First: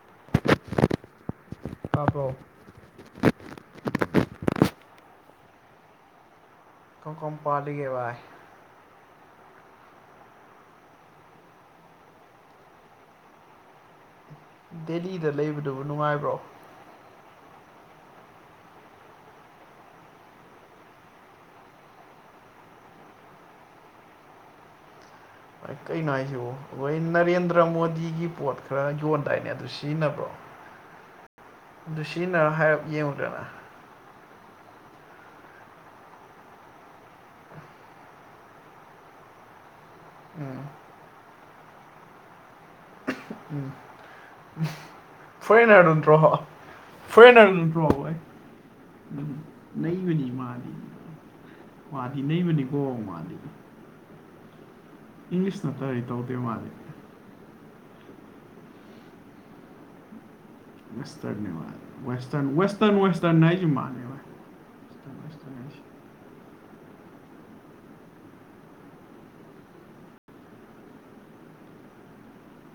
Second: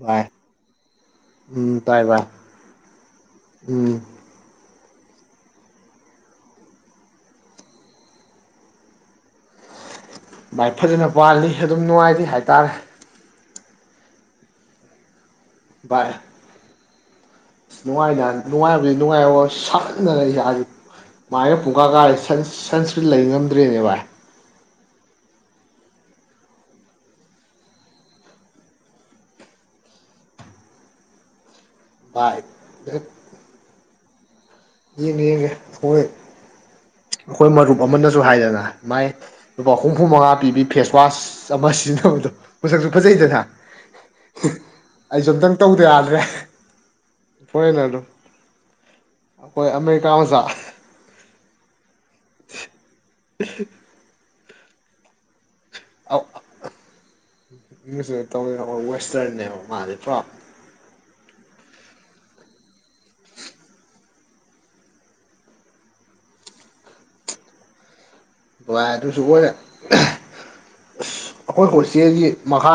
ꯚꯏ ꯎ ꯇꯥꯏ ꯚ ꯇꯥꯕ꯭ꯔꯣ ꯎ ꯀ ꯀꯝ ꯄꯜꯂꯤꯒꯦ ꯚꯥꯏ ꯚꯥꯏ ꯐꯖꯅ ꯄꯥꯜꯂꯤ ꯑꯗꯨꯝ ꯅꯨꯡꯉꯥꯏꯔꯤ ꯍꯥꯏꯇꯥꯔꯦ ꯗꯦꯜꯂꯤꯗ ꯂꯩꯕꯗꯨꯕꯨ ꯅꯨꯡꯉꯥꯏꯕ꯭ꯔꯣ ꯑ ꯅꯨꯡꯉꯥꯏ ꯅꯨꯡꯉꯥꯏꯕꯗꯤ ꯅꯨꯡꯉꯥꯏꯔ ꯁꯥꯟꯗꯔ ꯏꯁꯥꯥꯁ ꯃꯥꯥꯏꯅ ꯄꯨꯀꯥ ꯀꯥꯦ ꯁꯟꯁꯀ꯭ꯔꯤꯟ ꯂꯩ ꯉꯝꯗ꯭ꯔꯦꯅꯦ ꯚꯥꯏ ꯍ ꯀꯩꯅꯣ ꯍꯥꯏꯁꯤꯕ ꯑꯩꯈꯣꯏ ꯅꯔꯦꯟꯗ꯭ꯔ ꯃꯣꯗꯤꯒꯤ ꯄꯣꯠ ꯈꯔ ꯌꯣꯟꯗꯥꯏꯅꯦ ꯑꯗꯨ ꯁꯤꯖꯤꯟꯅꯕ꯭ꯔꯣ ꯚꯥꯏ ꯗꯨꯁꯤꯅꯔ ꯍꯥꯏꯔ ꯌꯦꯡꯉꯨꯗꯅ ꯌꯦꯡꯉꯦ ꯌꯦꯡꯉꯦ ꯑꯩꯈꯣꯏ ꯑꯩꯈꯣꯏ ꯃꯔꯨꯞ ꯑꯃꯅꯁꯨ ꯍꯥꯏꯗꯅ ꯃꯥꯏ ꯍꯨꯝꯐꯨ ꯃꯉꯥ ꯎꯝ ꯄꯤꯕꯤ ꯐꯦꯁꯋꯥꯁ ꯑꯃ ꯁꯤꯖꯤꯟꯅꯕꯗꯣꯁ ꯐꯖꯩꯗꯅ ꯎꯝ ꯑꯩꯁꯨ ꯑꯝꯇꯪ ꯇꯧꯗ ꯌꯥꯗ꯭ꯔꯦ ꯐꯣꯔꯔ ꯐꯣꯔꯦꯟꯅꯔꯗꯣ ꯄ꯭ꯔꯣꯕ ꯎꯝ ꯑꯩꯈꯣꯏ ꯑꯃꯦꯔꯤꯀꯥ ꯅꯕꯅꯤ ꯃꯆꯥ ꯃꯥꯜꯂꯤ ꯃꯥꯗꯤ ꯅꯩꯕꯅꯤꯀꯣ ꯃꯥꯗꯤ ꯏꯪꯂꯤꯁ ꯁꯠꯇꯔꯤ ꯇꯧꯗ ꯃꯥꯖꯤ ꯇꯧꯋꯦꯅ ꯑꯩꯈꯣꯏ ꯋꯦꯁꯇꯔꯟꯅꯦꯕ ꯃꯥꯗꯤ ꯄꯨ꯭ꯔꯞ ꯦꯁꯇꯔ ꯋꯁꯇꯔꯅ ꯋꯁꯇꯔꯅ ꯋꯦꯁꯇꯔꯅ ꯅꯖ ꯃꯥ ꯇꯃꯦꯁꯇꯃꯦ ꯚꯏ ꯑꯗꯨꯁꯨ ꯑꯣꯏꯔꯦ ꯑꯁ ꯑꯩꯈꯣꯏ ꯍꯧꯆꯦꯜꯒꯤ ꯃꯈꯥ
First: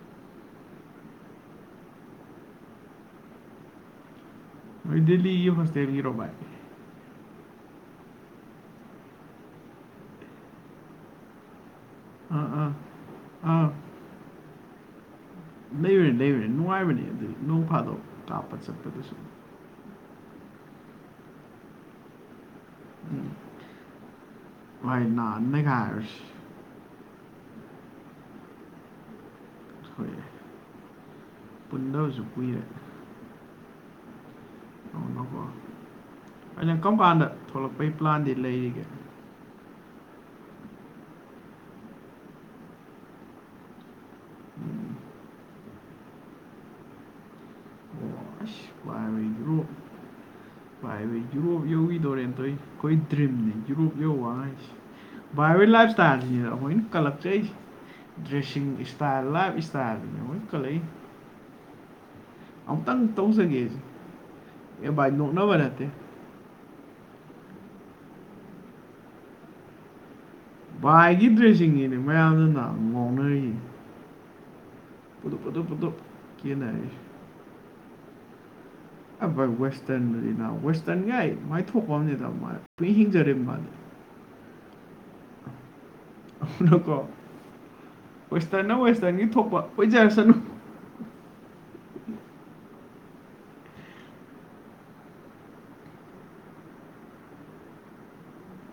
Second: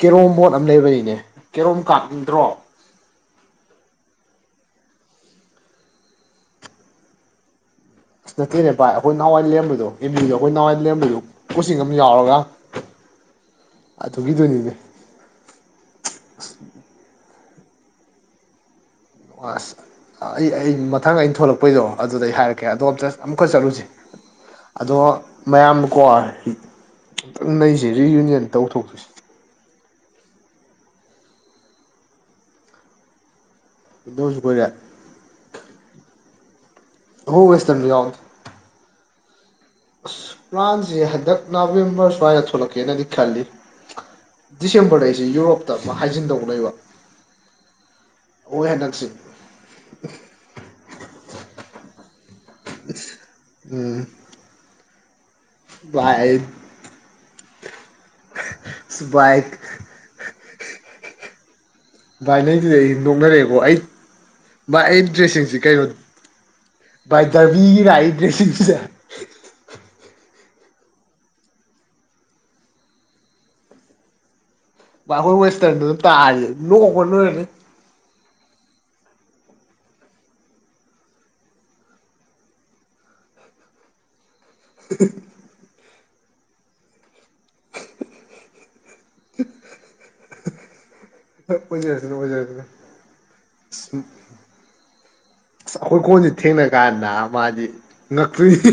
ꯀꯦꯔꯣꯝ ꯕꯣꯠ ꯑꯃ ꯂꯩꯕꯅꯤꯅꯦ ꯀꯦꯔꯣꯝ ꯀꯥꯞꯅꯤꯡꯗ꯭ꯔꯣ ꯗꯤꯗꯤ ꯐꯁꯇꯒꯤ ꯔꯣꯕꯥ ꯑꯁ ꯅꯠꯇꯦꯅꯦ ꯚꯥꯏ ꯑꯩꯈꯣꯏ ꯅꯍꯥꯟꯋꯥꯏꯔꯕꯗꯣ ꯑꯦꯝꯕꯤꯗꯣ ꯑꯩꯈꯣꯏ ꯅꯍꯋꯥꯏꯔꯕꯗꯨ ꯆꯤꯡ ꯑꯃ ꯌꯥꯎꯔꯒ ꯑꯥ ꯑꯥ ꯑꯥ ꯑꯗꯨꯈꯤꯗꯣꯏꯅꯤꯅꯦ ꯂꯩꯕꯅꯤ ꯂꯩꯕꯅꯦ ꯅꯨꯡꯉꯥꯏꯕꯅꯤ ꯑꯗꯨꯗꯤ ꯅꯣꯡ ꯐꯥꯗꯣꯛ ꯀꯥꯞꯄ ꯆꯠꯄꯗꯨꯁꯨ ꯑꯁ ꯑꯩ ꯑꯩ ꯃꯊꯪ ꯑꯩꯅ ꯊꯣꯛꯂꯛꯄꯩꯗꯣ ꯑꯗꯨꯗ ꯑꯩ ꯍꯥꯏꯔꯛꯀꯦ ꯑꯣꯀꯦ ꯑꯗꯣ ꯎꯝ ꯑꯃꯨꯛꯈ ꯆꯠꯂꯨꯁꯦ ꯑꯗꯣ ꯍꯣꯏ ꯅꯥꯟ ꯃꯌꯥꯝꯀꯣ ꯅꯩꯈꯥꯏꯔꯨꯔꯁꯤ ꯇꯪ ꯅ ꯑꯩꯁꯦ ꯔꯤꯌꯨꯅꯤꯌꯟ ꯇꯧꯊꯣꯛꯇꯣꯏꯁꯤ ꯍꯣꯏ ꯄꯨꯟꯗ ꯍꯧꯁꯨ ꯀꯨꯏꯔꯦ ꯏꯗꯣꯁꯨꯄꯔꯦ ꯑꯗꯨꯅꯀꯣ ꯑꯩꯅ ꯀꯝꯕꯥꯥꯟꯗ ꯊꯣꯛꯂꯛꯄꯩ ꯄ꯭ꯂꯥꯟꯗꯤ ꯂꯩꯔꯤꯒꯦ ꯑꯁ ꯄ꯭ꯂꯥꯟꯁꯦ ꯍꯟꯗꯛ ꯅꯕꯦꯝꯕꯔ ꯁ꯭ꯋꯥꯏꯗ ꯊꯣꯛꯂꯛꯀꯦꯅꯗꯤ ꯈꯜꯂꯤ ꯎꯝ ꯗꯤꯁꯦꯝꯕꯔꯗ ꯑꯩꯁꯦ ꯌꯨꯔꯣꯞꯇ ꯑꯃꯛ ꯍꯥꯏꯖꯤꯟ ꯇꯧ ꯂꯩꯕ ꯑꯩꯈꯣꯏ ꯍꯟꯗꯛꯁꯦ ꯑꯣꯁ ꯏꯒꯨꯔꯨꯏ ꯑ ꯌꯨꯔꯣꯞ ꯌꯧꯈꯤꯗꯣꯔꯦꯅ ꯇ ꯑꯩꯈꯣꯏ ꯗ꯭ꯔꯤꯝꯅꯦ ꯌꯨꯔꯣꯞ ꯎꯝ ꯌꯧꯧꯕ ꯍꯥꯏꯁꯦ ꯕꯥꯏꯋꯦ ꯂꯥꯏꯐ ꯏꯁ ꯚꯥꯏ ꯑꯩ ꯇꯇꯥꯏꯔ ꯍꯣꯏꯅꯤ ꯀꯜꯞ ꯗ꯭ꯔꯦꯁꯤꯡ ꯏꯁꯇꯥꯜ ꯚꯥꯏ ꯂꯥ ꯏꯁꯇꯥꯜ ꯍꯅꯤ ꯀꯂ ꯁꯤꯗ ꯑꯩ ꯅꯣꯛꯅꯔꯛꯑꯦꯕꯣ ꯑꯩ ꯃꯥ ꯑꯦ ꯑꯩ ꯚꯥꯏ ꯅꯣꯛꯅꯕ ꯗ꯭ꯔꯦꯁꯁꯤꯡꯁꯤꯦ ꯀꯩꯅꯣ ꯅꯠꯇꯦ ꯚꯏ ꯗꯕꯤꯒꯤ ꯔꯥꯏ ꯗ꯭ꯔꯦꯁꯤꯁꯦ ꯚꯥꯏꯒꯤ ꯗ꯭ꯔꯦꯁꯁꯤꯡꯅꯦ ꯃꯌꯥꯝꯗꯨꯅ ꯉꯥꯎꯅꯔꯤꯌꯦ ꯈꯇ ꯇꯥꯔ ꯂꯅꯅꯤ ꯑ ꯚꯥꯏ ꯋꯦꯁꯇꯔꯟꯅꯤꯅ ꯋꯦꯁꯇꯔꯟꯒ ꯃꯥꯏ ꯊꯣꯛꯄꯅꯤꯗ ꯃꯥ ꯇꯨꯅ ꯍꯤꯡꯖꯔ ꯃꯥꯜꯅꯤ [unintelligible] [unintelligible] ꯑꯗꯨꯅꯀꯣ ꯋꯦꯁꯇꯔ ꯅ ꯋꯦꯁꯇꯔꯟꯒꯤ ꯊꯣꯛꯄ ꯀꯣꯏꯖꯔꯁꯅꯨ ꯄꯖꯇꯗ ꯑꯣꯖꯥꯇꯗ ꯎ ꯑꯁ ꯑꯩꯈꯣꯏ ꯀꯣꯟꯁꯦ ꯊꯦꯡꯅ ꯀꯥꯟꯗ ꯃꯥꯗꯤ ꯉꯛꯈꯔꯤ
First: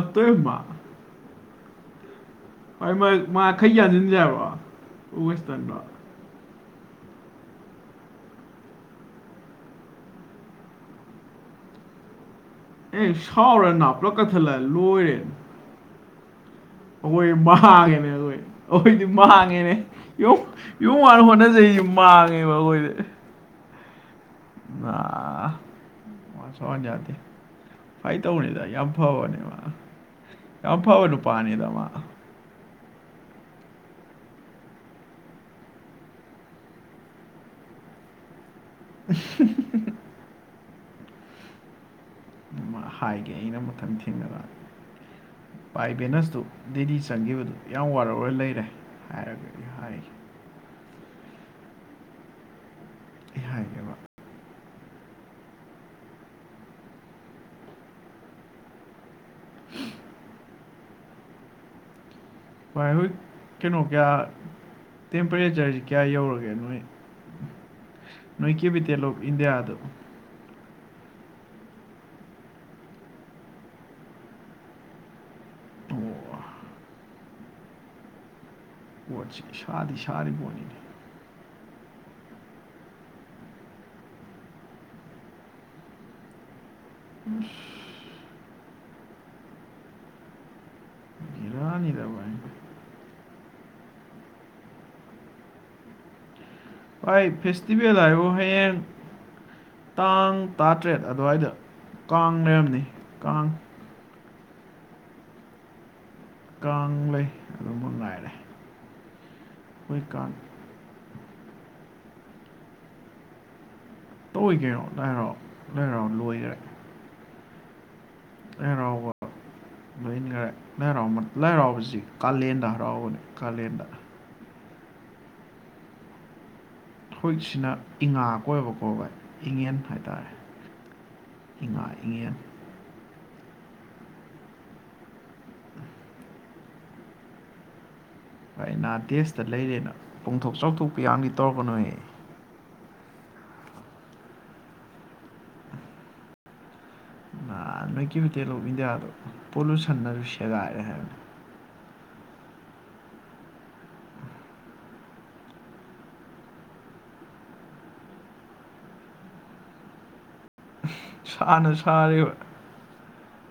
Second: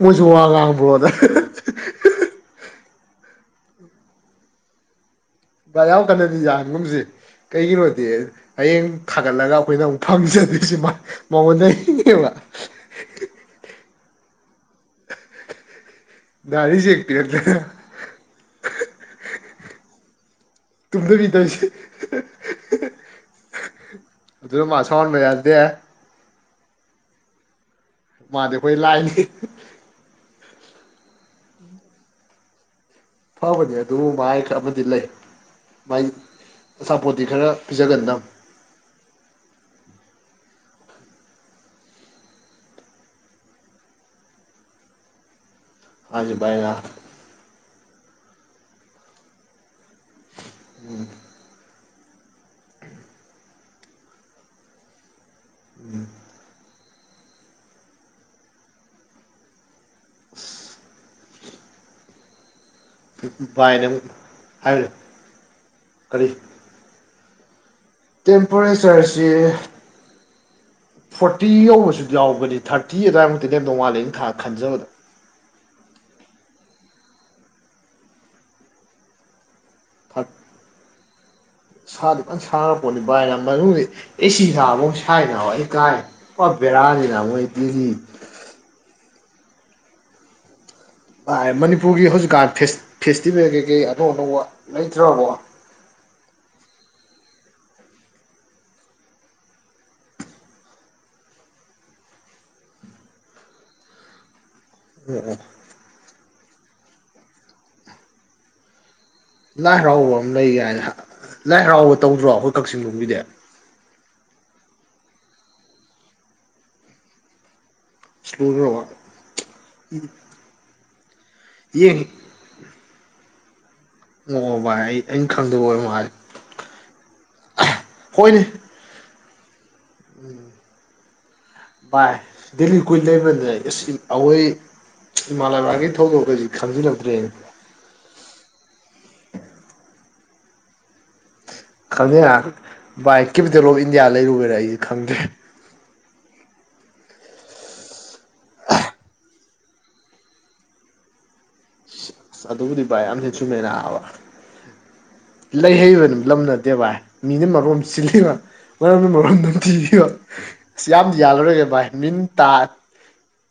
ꯃꯣꯏꯁꯨ ꯋꯥ ꯉꯥꯡꯕ꯭ꯔꯣꯗ ꯃꯥꯈꯩ ꯌꯥꯥꯁꯤꯟꯁꯕꯣ ꯌꯥ ꯀꯗꯗꯤ ꯌꯥꯒ ꯨꯝꯁꯦ ꯀꯩꯒꯤꯅꯣꯗꯤ ꯍꯌꯦꯡ ꯊꯥꯒꯠꯂꯒ ꯑꯩꯈꯣꯏꯅ ꯑꯃꯨꯛ ꯐꯝꯁꯦ ꯑꯗꯨꯉ ꯕ ꯑꯦ ꯁꯥꯎꯔꯦ ꯅꯥ ꯄꯨꯂꯞ ꯀꯛꯊꯠꯂꯦ ꯂꯣꯏꯔꯦ ꯗꯥꯏꯔꯤ ꯆꯦꯛ ꯄꯤꯔꯛꯇꯅ ꯑꯩꯣꯏ ꯒꯦꯅꯦꯣꯏ ꯑꯩꯈꯣꯏꯗꯤ ꯃꯥꯡꯉꯦꯅꯦ ꯌꯨꯝ ꯌꯨꯝ ꯃꯥꯅ ꯇꯨꯝꯗꯕꯤ ꯇꯧꯔꯤꯁꯦ ꯍꯣꯠꯅꯖꯩꯁ ꯃꯥꯡꯉꯦꯕ ꯑꯩꯈꯣꯏꯗ ꯑꯗꯨ ꯃꯥ ꯑꯁꯣꯟꯕ ꯌꯥꯗꯦ ꯋꯥ ꯁ ꯌꯥꯗꯤ ꯐꯥꯏ ꯇ ꯍꯅꯤ ꯃꯥꯗꯤ ꯊ ꯑꯩꯈꯣꯏ ꯌꯥꯝ ꯂꯥꯏꯅꯤ ꯑꯐꯥꯎꯅꯦ ꯃꯥ ꯑ ꯐꯥꯎꯋꯅꯨ ꯄꯥꯅꯤꯗꯃ ꯐꯕꯅꯤ ꯑꯗꯨ ꯃꯥꯏ ꯈ ꯑꯃꯗꯤ ꯂꯩ ꯃꯥꯏ ꯑꯁꯄꯣꯔꯠꯇꯤ ꯈꯔ ꯄꯤꯖꯒꯟꯗ [inaudible] ꯍꯥꯏꯒꯦ ꯑꯩꯅ ꯃꯊꯪ ꯊꯦꯡꯅꯔꯛꯑ ꯄꯥꯏ ꯍꯥꯏꯁꯦ ꯕꯦꯅꯁꯇꯨ ꯚꯥꯏꯅ ꯗꯦꯗꯤ ꯆꯪꯈꯤꯕꯗꯨ ꯌꯥꯝ ꯋꯥꯔꯔ ꯂꯩꯔꯦ ꯍꯥꯏꯔꯒ ꯑꯩ ꯍꯥꯏꯒ ꯎꯝ ꯑꯩ ꯍꯥꯏꯒꯦꯕ ꯎꯝ ꯎ ꯍꯣꯏ ꯍꯖꯤꯛ ꯀꯩꯅꯣ ꯚꯥꯏꯅ ꯀꯌꯥ ꯍꯥꯏꯕꯅꯦ ꯇꯦꯝꯄꯔꯦꯆꯔꯁꯤ ꯀꯌꯥ ꯀꯔꯤ ꯌꯧꯔꯒꯦ ꯅꯣꯏ ꯅꯣꯏꯀꯤꯦꯕꯤꯤꯇꯦ ꯂꯣꯞ ꯇꯦꯝꯄꯔꯦꯆꯔꯁꯤ ꯏꯗ ꯑꯗ ꯐꯣꯔꯇꯤ ꯌꯧꯕꯁꯨ ꯌꯥꯎꯕꯅꯤ ꯊꯥꯔꯇꯤ ꯑꯗꯨꯋꯥꯏꯃꯨꯛꯇꯤ ꯂꯦꯝ ꯅꯣꯡ ꯃꯥꯥꯜꯂꯦ ꯑꯩꯅ ꯊꯥ ꯈꯟꯖꯕꯗ ꯑꯣ ꯣꯠꯁꯤ ꯁꯥꯗꯤ ꯁꯥꯔꯤꯕꯣꯅꯤꯅꯤ ꯁꯥꯗꯨ ꯂ ꯁꯥꯡꯉ ꯄꯣꯠꯅꯤ ꯚꯥꯏꯅ ꯃꯅꯨꯡꯗ ꯑꯦꯁꯤ ꯁꯥꯕꯥꯎ ꯁꯥꯏꯅ ꯍ ꯑꯩ ꯀꯥꯏꯔꯦ ꯕꯦꯔꯥꯅꯤꯅ ꯃꯣꯏꯗꯤ ꯕꯦꯔꯥꯅꯤꯗ ꯃꯅꯤꯄꯨꯔꯒꯤ ꯚꯥꯏ ꯍꯧꯖꯤꯛꯀꯥꯟ ꯐꯦ ꯤꯕꯦ ꯀꯩꯀꯩ ꯑꯅꯧ ꯑꯅꯧꯕ ꯂꯩꯇ꯭ꯔꯕꯣ ꯚꯥꯏ ꯐꯦꯁꯇꯤꯚꯦꯜ ꯍꯥꯏꯣ ꯍꯌꯦꯡ ꯇꯥꯡ ꯇꯔꯥꯇꯔꯦꯠ ꯑꯗꯨꯋꯥꯏꯗ ꯀꯥꯡ ꯂꯩꯔꯝꯅꯤ ꯀꯥꯡ ꯎ ꯑ ꯀꯥꯡ ꯂꯩ ꯑꯗꯨ ꯃ ꯉꯅꯥꯏꯔꯦ ꯂꯥꯏ ꯍꯔꯥꯎꯕ ꯑꯃ ꯂꯩꯒ ꯍꯥꯏꯅ ꯂꯥꯏ ꯍꯔꯥꯎꯕ ꯇꯧꯗ꯭ꯔꯣ ꯑꯩꯈꯣꯏ ꯀꯛꯆꯤꯡꯕꯣꯒꯤꯗꯤ ꯇ ꯑꯣꯏꯒꯦꯔꯣ ꯅꯅꯥꯏꯔꯣ ꯅꯣꯏꯔꯣ ꯂꯣꯏꯈꯔꯦ ꯂꯥꯏ ꯁꯦꯛꯃꯨꯅꯔꯋꯥ ꯍꯔꯥꯎꯕ ꯂꯣꯏꯈꯔꯦ ꯂꯥꯏ ꯍꯔꯥꯎ ꯃꯠ ꯂꯥꯏ ꯍꯔꯥꯎꯕꯁꯤ ꯀꯥꯂꯦꯟꯗ ꯍꯔꯥꯎꯕꯅꯤ ꯀꯥꯂꯦꯟꯗ ꯑꯣꯛꯑꯣ ꯚꯥꯏ ꯑꯩ ꯑꯩꯅ ꯈꯪꯗꯕꯑꯣꯏꯔ ꯃꯥꯏ ꯍꯧꯏꯛꯁꯤꯅ ꯏꯉꯥ ꯀꯣꯏꯋꯦꯕꯀꯣ ꯚꯥꯏ ꯏꯉꯟ ꯍꯥꯏꯇꯥꯔꯦ ꯏꯉꯥ ꯚꯥꯏ ꯏꯉꯦꯟ ꯗꯤꯜꯂꯤ ꯀꯨꯏꯅ ꯂꯩꯕ ꯑꯦ ꯏꯁꯀꯤꯟ ꯑꯑꯣꯏ ꯏꯃꯥ ꯂꯩꯕꯥꯛꯒꯤ ꯊꯧꯗꯣꯛꯈꯩꯁꯤ ꯈꯪꯖꯤꯜꯂꯛꯇ꯭ꯔꯦꯅꯦ ꯄꯨꯡꯊꯣꯛ ꯆꯥꯎꯊꯣꯛꯄꯤ ꯌꯥꯝꯃꯤ ꯈꯪꯗꯦꯅ ꯚꯥꯏ ꯀꯦꯄꯤꯇꯦꯜ ꯑꯣꯐ ꯏꯟꯗꯤꯌꯥ ꯂꯩꯔꯨꯕꯩꯔ ꯑꯩꯖꯤ ꯈꯪꯗ꯭ꯔꯦ ꯑ ꯅꯣꯏ ꯀꯦꯄꯤꯇꯦꯜ ꯑꯣꯝ ꯏꯟꯗꯤꯌꯥ ꯗꯣ ꯄꯣꯂꯨꯁꯟ ꯅꯁꯨ ꯁꯦꯒꯥꯏꯔꯦ ꯍꯥꯏꯕ ꯑꯁ ꯑꯗꯨꯕꯨꯗꯤ ꯚꯥꯏ ꯌꯥꯝ ꯗꯤ ꯆꯨꯝꯃꯦꯅꯕ [inaudible] ꯂꯩꯍꯩꯕ ꯗꯨꯝ ꯂꯝꯅꯗꯦ ꯚꯥꯏ ꯃꯤꯅ ꯃꯔꯣꯝ ꯁꯤꯜꯂꯤꯕ ꯃꯅꯝꯅ ꯃꯔꯣꯝ ꯑꯝ ꯅꯝꯊꯤꯕꯤꯕ ꯑꯁ ꯌꯥꯝꯗꯤ ꯌꯥꯜꯂꯔꯣꯏꯒꯦ ꯁꯥꯅ ꯚꯥꯏ ꯃꯤꯟ ꯁꯥꯔꯤꯕ ꯇꯥ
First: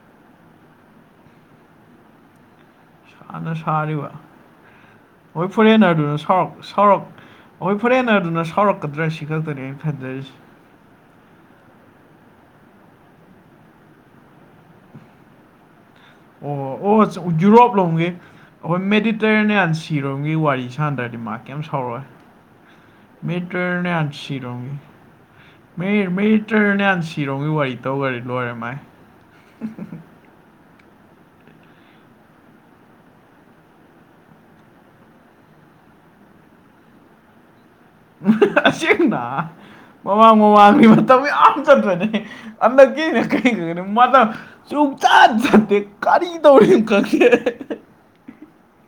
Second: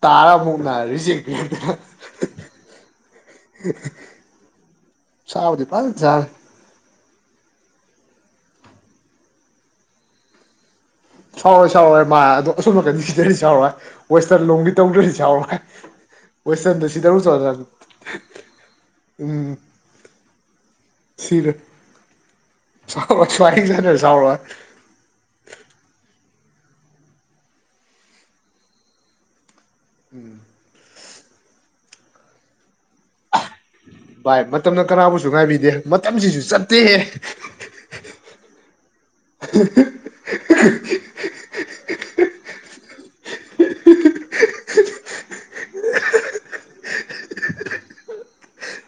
ꯇꯥꯔꯥ ꯑꯃꯨꯛ ꯅ ꯔꯤꯖꯦꯛ ꯄꯤꯔꯛꯇꯅ ꯑꯥꯅ ꯁꯥꯔꯤꯕ ꯍꯣꯏ ꯁꯥꯕꯨꯗꯤ ꯐꯖꯅ ꯐꯣꯔꯦꯟꯅꯔꯗꯨꯅ ꯁꯥꯔꯦ ꯁꯥꯎꯔꯛ ꯁꯥꯎꯔꯛ ꯍꯣꯏ ꯐꯔꯦꯅꯔ ꯗꯨꯅ ꯁꯥꯎꯔꯛꯀꯗ꯭ꯔꯥ ꯁꯤ ꯈꯛꯇꯅꯤ ꯑꯩꯟ ꯈꯟꯖꯔꯤꯁꯦ ꯁꯥꯎꯔꯣꯏ ꯁꯥꯎꯔꯣꯏ ꯃꯥ ꯑꯗꯣ ꯑꯁꯣꯝ ꯅꯀꯟ ꯁꯤꯗꯔꯏ ꯁꯥꯎꯔꯣꯏ ꯋꯦꯁꯇꯜ ꯂꯣꯝꯒꯤ ꯇꯧꯗ꯭ꯔꯗꯤ ꯁꯥꯎꯔꯣꯏ ꯑꯣ ꯋꯦꯁꯇꯔꯟꯗ ꯁꯤꯗꯔꯨ ꯑꯣꯆ ꯆꯠꯂ ꯌꯨꯔꯣꯞ ꯂꯝꯒꯤ ꯑꯈꯣꯏ ꯎꯝ ꯃꯦꯗꯤꯇꯔꯅꯤꯌꯥꯟ ꯁꯤꯔꯣꯝꯒꯤ ꯋꯥꯔꯤ ꯁꯥꯟꯗꯔꯦ ꯗꯤ ꯃꯥ ꯁꯤꯔꯦ ꯀꯦꯝ ꯁꯥꯎꯔꯣꯏ ꯁꯥꯎꯔꯣꯏ ꯁ꯭ꯋꯥꯏ ꯁꯥꯟꯅꯔ ꯃꯤꯇꯔꯅꯦꯟꯁꯤ ꯁꯥꯎꯔꯣꯏ ꯔꯨꯝ ꯃꯤ ꯃꯇ꯭ꯔꯅꯦꯟ ꯁꯤꯔꯣꯝꯒꯤ ꯋꯥꯔꯤ ꯇꯧꯒꯔ ꯂꯣꯏꯔꯦ ꯃꯥꯏ ꯎꯝ ꯚꯥꯏ ꯃꯇꯝꯅ ꯀꯅꯥꯕꯨꯁꯨ ꯉꯥꯏꯕꯤꯗꯦ ꯃꯇꯝꯁꯤꯁꯨ ꯆꯠꯇꯦꯍꯦ ꯑꯁꯦꯡꯅ ꯃꯃꯥꯡ ꯃꯃꯥꯡꯒꯤ ꯃꯇꯝ ꯌꯥꯝ ꯆꯠꯄꯅꯦ ꯑꯟꯗꯛ ꯒꯦꯅ ꯀꯩꯅꯣ ꯅꯪꯅ ꯃꯗ ꯆꯨꯝ ꯆꯥꯠ ꯆꯠꯇꯦ ꯀꯔꯤ ꯇꯧꯔꯤꯝ ꯈꯪꯗꯦ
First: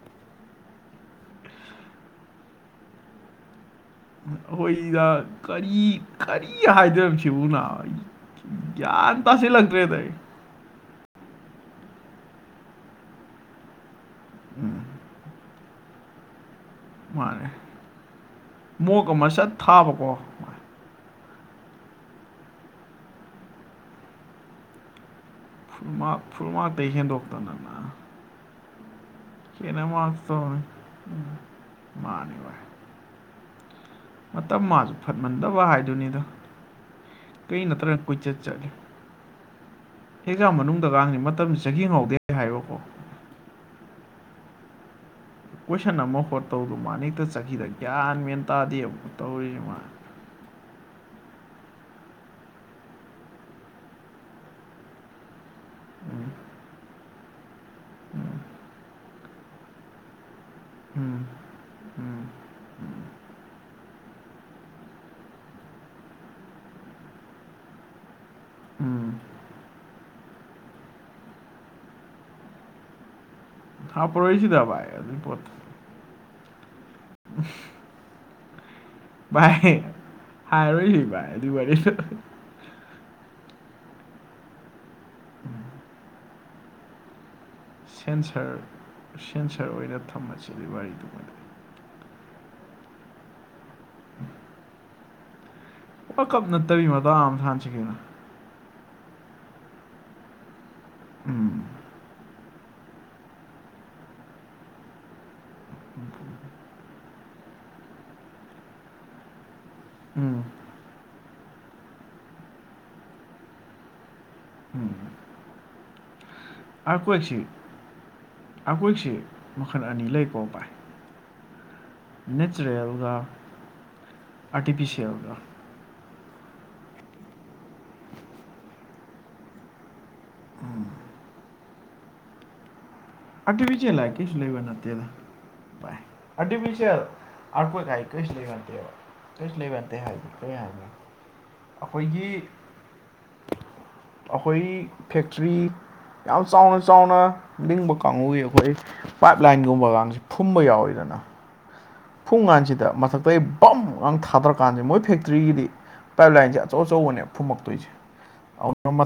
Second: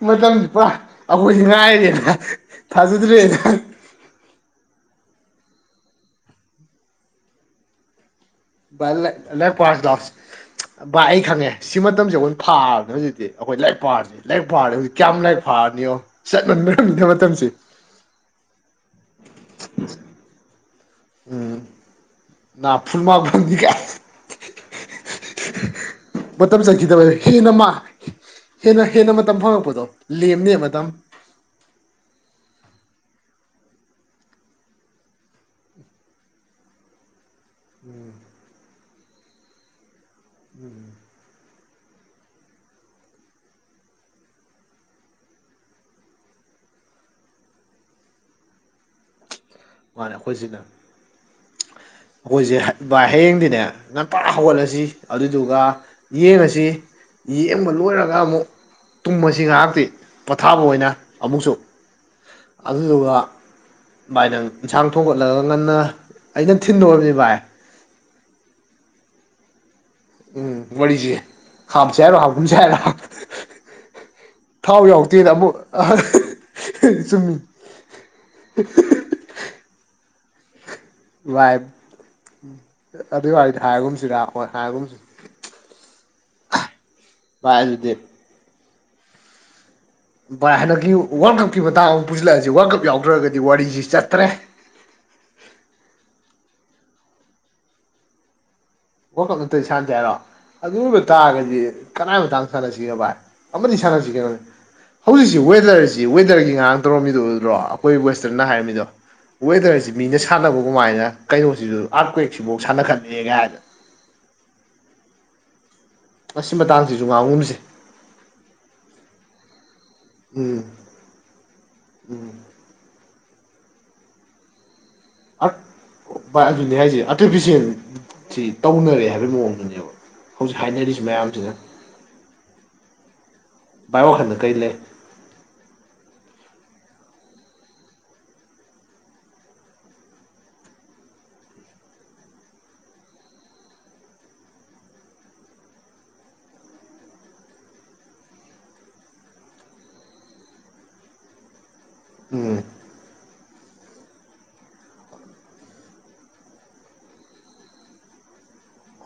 ꯃꯇꯝꯁꯤ ꯄꯨꯔ ꯑꯩꯈꯣꯏꯁꯤ ꯉꯥꯏꯔꯤꯅꯦ ꯊꯥꯖꯗ꯭ꯔꯦꯅ ꯑꯈꯣꯏ ꯏꯅ ꯀꯔꯤ ꯀꯔꯤ ꯍꯥꯏꯗꯣꯏꯝ ꯁꯤꯕꯨꯅ ꯚꯥꯏ ꯂ ꯂꯥꯏꯛ ꯄꯔꯁꯤ ꯂꯥꯎꯁꯦ ꯚ ꯑꯩ ꯈꯪꯉꯦ ꯁꯤꯃꯠ ꯃꯇꯝꯁꯦ ꯑꯈꯣꯏꯟ ꯐꯥꯕꯅꯦ ꯍꯣꯖꯤꯛꯇꯤ ꯑꯈꯣꯏ ꯂꯥꯏꯛ ꯄꯥꯔꯁꯦ ꯂꯥꯏꯔꯤꯛ ꯄꯥꯔꯗꯤ ꯍꯧꯖꯤꯛ ꯀꯌꯥꯝ ꯂꯥꯏꯔꯤꯛ ꯐꯥꯔꯅꯤꯅꯣ ꯆꯠꯃꯟꯕꯔ ꯃꯥꯅꯦ ꯃꯣꯛ ꯑꯃ ꯁꯠ ꯊꯥꯕꯀꯣ ꯎꯝ ꯅ ꯐꯨꯜꯃꯥꯛ ꯐꯪꯅꯤ ꯒꯥꯏ ꯐꯨꯃꯥꯛ ꯃꯇꯝ ꯐꯨꯜꯃꯥꯛꯇꯩ ꯆꯠꯈꯤꯗꯕ ꯍꯦꯟꯅ ꯍꯦꯟꯗꯣꯛꯇꯅ ꯃꯥ ꯅ ꯍꯦꯟꯅ ꯍꯦꯟꯅ ꯃꯇꯝ ꯀꯦꯅ ꯐꯪꯉꯛꯄꯗꯣ ꯃꯥꯥꯁ ꯂꯦꯝꯅꯦ ꯊꯧꯔꯅꯤ ꯃꯇꯝ ꯑꯝ ꯃꯥꯅꯤꯚꯥꯏ ꯃꯇꯝ ꯃꯥꯖꯨ ꯐꯠꯃꯟꯗꯕ ꯍꯥꯏꯗꯨꯅꯤꯗ ꯀꯩ ꯅꯠꯇ꯭ꯔꯅ ꯀꯣꯏꯆꯠ ꯆꯠꯂꯤ ꯑꯦꯛꯖꯥꯝ ꯃꯅꯨꯡꯗꯒꯥꯡꯗꯤ ꯃꯇꯝ ꯆꯠꯈꯤ ꯈꯪꯍꯧꯗꯦ ꯍꯦꯛ ꯍꯥꯏꯔꯣꯕꯣ ꯀꯣꯏꯁꯟ ꯑꯃ ꯍꯣꯠ ꯇꯧꯗꯨ ꯃꯥꯅ ꯍꯦꯛꯇ ꯆꯈꯤꯗ ꯒ꯭ꯌꯥꯟ ꯃꯦꯟ ꯇꯥꯗꯦꯕ ꯇꯧꯔꯤꯌꯨ ꯃꯥꯅꯦ ꯑꯩꯈꯣꯏꯁꯤꯅ ꯑꯈꯣꯏꯁꯦ ꯚꯥꯏ ꯍꯌꯦꯡꯗꯤꯅꯦ ꯉꯟꯇꯥ ꯍꯧꯒꯠꯂꯁꯤ ꯑꯗꯨꯏꯗꯨꯒ ꯎꯝ ꯌꯦꯡꯉꯁꯤ ꯌꯦꯡꯕ ꯂꯣꯏꯔꯒ ꯑꯃꯨꯛ ꯇꯨꯝꯃꯁꯤ ꯉꯍꯥꯛꯇꯤ ꯄꯣꯊꯥꯕ ꯑꯣꯏꯅ ꯎꯝ ꯑꯃꯨꯛꯁꯨ ꯎꯝ ꯑꯗꯨꯗꯨꯒ ꯚꯥꯏ ꯅꯪ ꯏꯟꯁꯥꯡ ꯊꯣꯡꯒꯠꯂꯒ ꯉꯟꯅ ꯑꯩꯅ ꯊꯤꯟꯗꯣꯑꯣꯝꯅꯤ ꯚꯥꯏ ꯎꯝ ꯎꯝ ꯋꯥꯔꯤꯖꯦ ꯍꯥꯞꯁꯦ ꯍꯥꯏꯔꯣ ꯍꯥꯀꯨꯝꯁꯦ ꯍꯥꯏꯔꯥ ꯍꯥꯞꯄꯔꯣꯏꯁꯤꯗ ꯊꯥꯎ ꯚꯥꯏ ꯑꯗꯨꯏ ꯌꯥꯎꯇꯦꯅ ꯄꯣꯠꯇꯣ ꯑꯃꯨꯛ ꯆꯨꯝꯃꯤ ꯍꯦ ꯍꯦꯍꯦ ꯚꯥꯏ ꯍꯥꯏꯔꯨ ꯋꯥꯏꯞ ꯑꯗꯨꯏ ꯋꯥꯗꯤ ꯍꯥꯏꯔꯒꯨꯝꯁꯤꯔ ꯍꯣꯏ ꯍꯥꯏꯔꯒꯨꯝꯁꯤ [unintelligible] ꯚꯥꯏ ꯑꯗꯨꯗꯤ ꯁꯌꯥꯝꯁ ꯚꯥꯏ ꯍꯟꯅꯀꯤ ꯋꯥꯔꯜ ꯀꯞꯀꯤ ꯃꯇꯥꯡ ꯑꯃ ꯄꯨꯖꯤꯜꯂꯛꯑꯖꯤ ꯋꯥꯔꯜ ꯀꯞ ꯌꯥꯎꯗ꯭ꯔꯒꯗꯤ ꯋꯥꯔꯤꯖꯤ ꯆꯇ꯭ꯔꯦ ꯄ ꯀꯞ ꯅꯠꯇꯕꯤ ꯃꯇꯥ ꯑꯃ ꯊꯥꯟꯁꯤꯒꯦꯅ ꯋꯥꯀ ꯅꯠꯇ ꯏꯁꯥꯟꯇ ꯍꯥꯏꯔꯣ ꯑꯗꯨ ꯑꯣꯏꯕ ꯎꯝ ꯇꯥꯔꯒꯗꯤ ꯀꯗꯥꯏ ꯃꯇꯥꯡ ꯁꯥꯟꯅꯁꯤꯒꯦ ꯚꯥꯏ ꯑꯃꯗꯤ ꯁꯥꯟꯅꯁꯤꯒꯦ ꯍꯧꯖꯤꯛꯁꯤ ꯋꯦꯗꯔꯁꯤ ꯋꯦꯗꯔꯒꯤ ꯉꯥꯏꯍꯥꯡ ꯇꯧꯔꯝꯃꯤꯗ ꯑꯗꯨ꯭ꯔꯣ ꯑꯩꯈꯣꯏ ꯋꯦꯁꯇꯔꯟꯅ ꯍꯥꯏꯔꯝꯃꯤꯗꯣ ꯋꯦꯗꯔꯁꯤ ꯃꯤꯅ ꯎꯝ ꯁꯥꯟꯅꯕꯒꯃꯥꯏꯅ ꯀꯩꯅꯣꯁꯤꯁꯨ ꯑꯥꯔꯠ ꯀ꯭ꯋꯦꯛꯁꯤꯐꯥꯎ ꯁꯥꯟꯅꯈꯠꯂꯛꯦ ꯀꯥꯏꯗꯅ ꯎꯝ ꯃꯁꯤ ꯃꯇꯥꯡꯁꯤꯁꯨ ꯉꯥꯡꯉꯨꯅꯁꯦ ꯑꯥꯔꯀ꯭ꯋꯦꯛꯁꯤ ꯃꯈꯜ ꯑꯅꯤ ꯂꯩꯀꯥꯎ ꯥꯏ ꯎꯝ ꯅꯦꯆꯔꯦꯜꯒ ꯑꯔꯇꯤꯐꯤꯁꯌꯥꯜ ꯚ ꯑꯗꯨꯅꯤ ꯍꯥꯏꯁꯦ ꯑꯥꯔꯇꯤꯐꯁꯤꯦꯜ ꯁꯤ ꯇꯧꯅꯔꯦ ꯍꯥꯏ ꯍꯥꯏꯕꯒꯤ ꯃꯑꯣꯡꯗꯨꯅꯦꯕ ꯍꯧꯖꯤꯛ ꯍꯥꯏꯅꯔꯤꯁꯤ ꯃꯌꯥꯝꯁꯤꯗ ꯑꯕꯤꯖꯦ ꯂꯥꯛ ꯀꯦꯁꯨ ꯂꯩꯦꯕ ꯅꯠꯇ ꯑ ꯑꯔ ꯀ ꯀ ꯀꯩꯁꯨ ꯂꯩꯕꯇꯦꯕ ꯀꯩꯁꯨ ꯂꯩꯕꯇꯦ ꯍꯥꯏ ꯀꯩ ꯍꯥꯏ ꯑꯩꯈꯣꯏꯒꯤ ꯑꯩꯈꯣꯏ ꯐꯦꯛꯇ꯭ꯔꯤ ꯌꯥꯝ ꯆꯥꯎꯅ ꯆꯥꯎꯅ ꯂꯤꯡꯕ ꯀꯥꯡꯕꯨꯒꯤ ꯑꯩꯈꯣꯏ ꯄꯥꯏꯞ ꯂꯥꯏꯟꯒꯨꯝꯕꯒꯁꯤ ꯐꯨꯝꯕ ꯌꯥꯎꯋꯤꯗꯅ ꯐꯨꯡ ꯎꯝ ꯀꯥꯟꯁꯤꯗ ꯃꯊꯛꯇ ꯑꯩ ꯕꯝꯒꯥꯡ ꯊꯥꯗꯔꯀꯥꯟꯁꯦ ꯃꯣꯏ ꯐꯦꯛꯇ꯭ꯔꯤꯒꯤꯗꯤ ꯄꯥꯏꯞ ꯂꯥꯏꯟꯁꯦ ꯑꯆꯧ ꯑꯆꯧꯕꯅꯦ ꯐꯨꯝꯃꯛꯇꯣꯏꯁꯦ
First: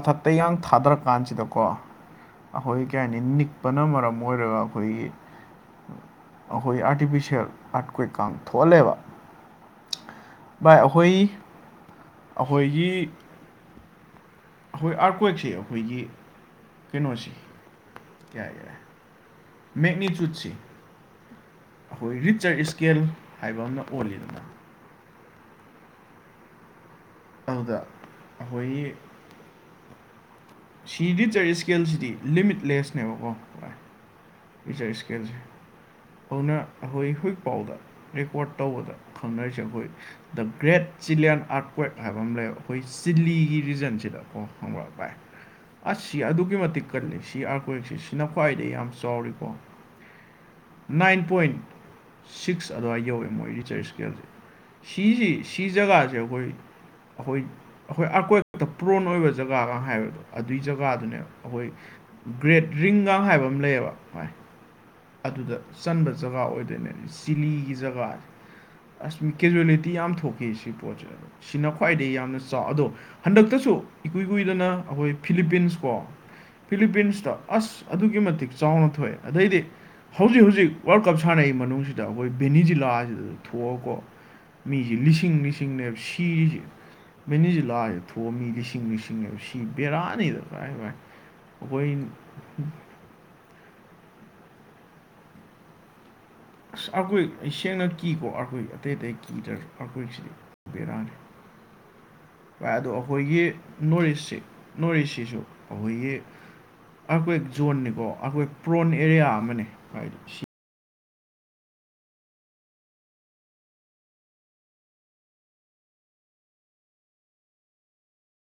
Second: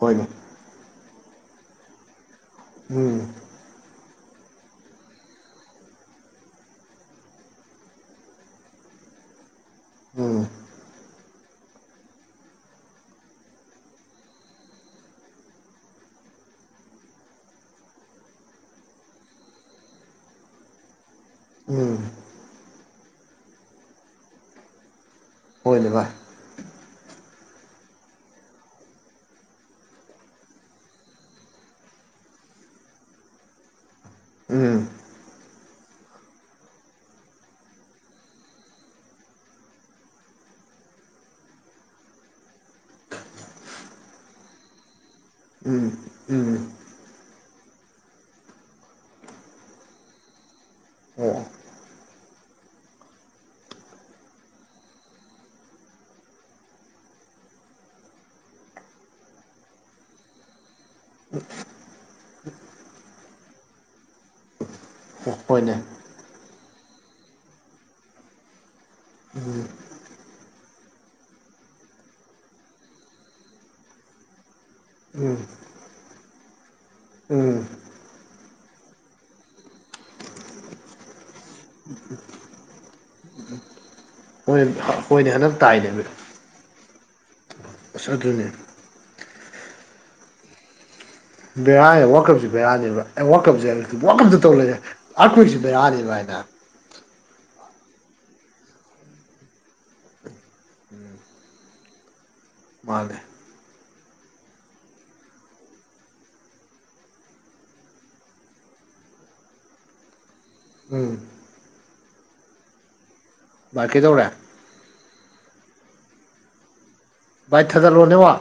ꯍꯣꯏꯅꯦ ꯊꯥꯗꯔ ꯀꯥꯟꯁꯤꯗꯀꯣ ꯑꯩꯈꯣꯏ ꯀꯩ ꯍꯥꯏꯅꯤ ꯎꯝ ꯅꯤꯛꯄꯅ ꯃꯔꯝ ꯑꯣꯏꯔꯒ ꯑꯩꯈꯣꯏꯒꯤ ꯑꯩꯈꯣꯏ ꯑꯥꯔꯇꯤꯐꯤꯁꯦꯜ ꯑꯠꯀꯨꯣꯏ ꯀꯥꯡ ꯊꯣꯛꯍꯜꯂꯦꯕ ꯎꯝ ꯚꯏ ꯑꯩꯈꯣꯏ ꯑꯩꯈꯣꯏꯒꯤ ꯑꯩꯈꯣꯏ ꯑꯥꯔꯀ꯭ꯋꯦꯛꯁꯦ ꯑꯩꯈꯣꯏꯒꯤ ꯀꯩꯅꯣꯁꯦ ꯌꯥꯏ ꯌꯥꯏ ꯃꯠꯅꯤ ꯆꯨꯠꯁꯤ ꯎꯝ ꯑꯩꯈꯣꯏ ꯔꯤꯠ ꯆꯔ ꯏꯁꯀꯦꯜ ꯍꯥꯏꯕ ꯑꯃꯅ ꯑꯣꯜꯂꯤꯗꯅ ꯍꯅꯦ ꯚꯥꯏ ꯑꯗꯨꯗ ꯑꯩꯈꯣꯏꯒꯤ ꯁꯤꯗꯤ ꯆꯔꯤ ꯏꯁꯀꯦꯜꯁꯤꯗꯤ ꯂꯤꯃꯤꯠꯂꯦꯁꯅꯦꯕꯀꯣ ꯍ ꯕꯤ ꯎꯝ ꯆꯥꯁꯀꯁꯤ ꯍꯧꯅ ꯑꯩꯈꯣꯏ ꯍꯧꯖꯤꯛ ꯄꯥꯎꯗ ꯔꯦꯀꯣꯔꯠ ꯇꯧꯕꯗ ꯈꯪꯅꯔꯤꯁꯦ ꯑꯩꯈꯣꯏ the great Chilean earthquake ꯍꯥꯏꯕ ꯑꯃ ꯂꯩꯕ ꯑꯩꯈꯣꯏ ꯆꯤꯂꯤꯒꯤ ꯔꯤꯖꯟꯁꯤꯗꯀꯣ ꯍꯪꯕ꯭ꯔꯛꯄꯥꯏ ꯎꯝ ꯑꯁ ꯁꯤ ꯑꯗꯨꯛꯀꯤ ꯎꯝ ꯃꯇꯤꯛ ꯀꯜꯂꯤ ꯁꯤ ꯑꯥꯔꯀ꯭ꯋꯛꯁꯦ ꯁꯤꯅ ꯈ꯭ꯋꯥꯏꯗꯒꯤꯩ ꯌꯥꯝ ꯆꯥꯎꯔꯤꯀꯣ ꯅꯥꯏꯟ ꯑꯣ ꯄꯣꯏꯟ ꯁꯤꯛꯁ ꯑꯗꯨꯋꯥꯏꯗ ꯌꯧꯋꯦ ꯃꯣꯏ ꯔꯤꯆꯥꯔꯖ ꯏꯁꯀꯦꯜꯁꯦ ꯁꯤꯁꯤ ꯁꯤꯤꯖꯒꯥ ꯆꯈꯣꯏ ꯑꯩꯈꯣꯏ ꯑꯩꯈꯣꯏ ꯑꯀꯣꯏ ꯈꯛꯇ ꯄ꯭ꯔꯣꯟ ꯑꯣꯏꯕ ꯖꯒꯥꯒ ꯍꯥꯏꯕꯕ ꯑꯗꯨꯏ ꯖꯒꯥꯗꯨꯅꯦ ꯑꯩꯈꯣꯏ ꯒ꯭ꯔꯦꯠ ꯔꯤꯡꯒ ꯍꯥꯏꯕ ꯑꯃ ꯂꯩꯌꯦꯕ ꯃꯥꯏ ꯎꯄꯜ ꯆꯟꯕ ꯖꯒꯥ ꯑꯣꯏꯗꯣꯏꯅꯦꯕ ꯆꯤꯂꯤꯒꯤ ꯖꯒꯥꯁꯦ ꯑꯁ ꯀꯦꯖꯨꯋꯦꯂꯤꯇꯤ ꯌꯥꯝ ꯊꯣꯛꯈꯤ ꯁꯤ ꯄꯣꯠꯁꯦ ꯑ ꯁꯤꯅ ꯈ꯭ꯋꯥꯏꯗꯒꯤꯩ ꯌꯥꯝꯅ ꯆꯥꯎ ꯑꯗꯣ ꯍꯟꯗꯛꯇ ꯏꯀꯨꯏ ꯀꯨꯏꯗꯅ ꯑꯩꯈꯣꯏ ꯎꯝ ꯐꯤꯂꯤꯄꯤꯟꯁ ꯀꯣ ꯐꯤꯂꯤꯄꯤꯟꯁꯇ ꯎꯝ ꯑꯁ ꯑꯗꯨꯛꯀꯤ ꯃꯇꯤꯛ ꯆꯥꯎꯅ ꯊꯣꯛꯑꯦ ꯑꯗꯩꯗꯤ ꯍꯧꯖꯤꯛ ꯍꯧꯖꯤꯛ ꯍꯧꯖꯤꯛ ꯋꯥꯔꯜ ꯀꯞ ꯁꯥꯟꯅꯩ ꯃꯅꯨꯡꯁꯤꯗ ꯑꯩꯈꯣꯏ ꯕꯦꯅꯤꯖꯤꯂꯥꯁꯤꯗ ꯊꯣꯛꯑꯀꯣ ꯍꯣꯏ ꯃꯤꯁꯤ ꯍꯣꯏꯅꯦ ꯂꯤꯁꯤꯡ ꯍꯟꯗꯛ ꯇꯥꯏꯅꯦ ꯂꯤꯁꯤꯡꯅꯦꯕ ꯁꯤꯁ ꯃꯦꯅꯤꯁꯤ ꯂꯥꯏꯁꯦ ꯑꯁ ꯑꯗꯨꯅꯦ ꯊꯣꯛꯑꯝꯃꯤ ꯂꯤꯁꯤꯡ ꯂꯤꯁꯤꯡꯑꯕ ꯁꯤ ꯕꯦꯔꯥꯅꯤꯗ ꯚꯥꯏ ꯚꯥꯏ ꯕꯦꯔꯥꯅꯦ ꯑꯩꯈꯣꯏ ꯋꯥꯔꯀꯞꯁ ꯕꯦꯔꯅꯦꯕ ꯑꯦ ꯋꯥꯔꯀꯞꯁꯦ ꯍꯥꯏꯕꯀ ꯇꯧ ꯂꯩꯁꯦ ꯑꯥꯔꯈꯣꯏꯁꯤꯕꯔꯥꯅꯤꯕ ꯍꯥꯏꯅ ꯑ ꯑꯩꯈꯣꯏ ꯁꯦꯡꯅ ꯀꯤꯀꯣ ꯑꯩꯈꯣꯏ ꯑꯇꯩ ꯑꯇꯩ ꯀꯤꯗ꯭ꯔ ꯑꯩꯥꯈꯣꯏꯁꯤꯗꯤ ꯔ ꯚꯥꯏ ꯑꯗꯣ ꯃꯥꯅꯦ ꯑꯩꯈꯣꯏꯒꯤ ꯅꯣꯔ ꯏꯁꯁꯤ ꯅꯣꯔ ꯏꯁꯁꯤꯁꯨ ꯑꯩꯈꯣꯏꯒꯤ ꯑꯩꯈꯣꯏ ꯖꯣꯟꯅꯤꯀꯣ ꯑꯩꯈꯣꯏ ꯄ꯭ꯔꯣꯟ ꯑꯦꯔꯤꯌꯥ ꯑꯃꯅꯦ ꯍꯥꯏꯗꯤ ꯁꯤ ꯎꯝ ꯚꯏ ꯀꯩꯗꯧꯔꯦ ꯕꯥꯊꯥꯗ ꯂꯣꯟꯅꯦ ꯋꯥ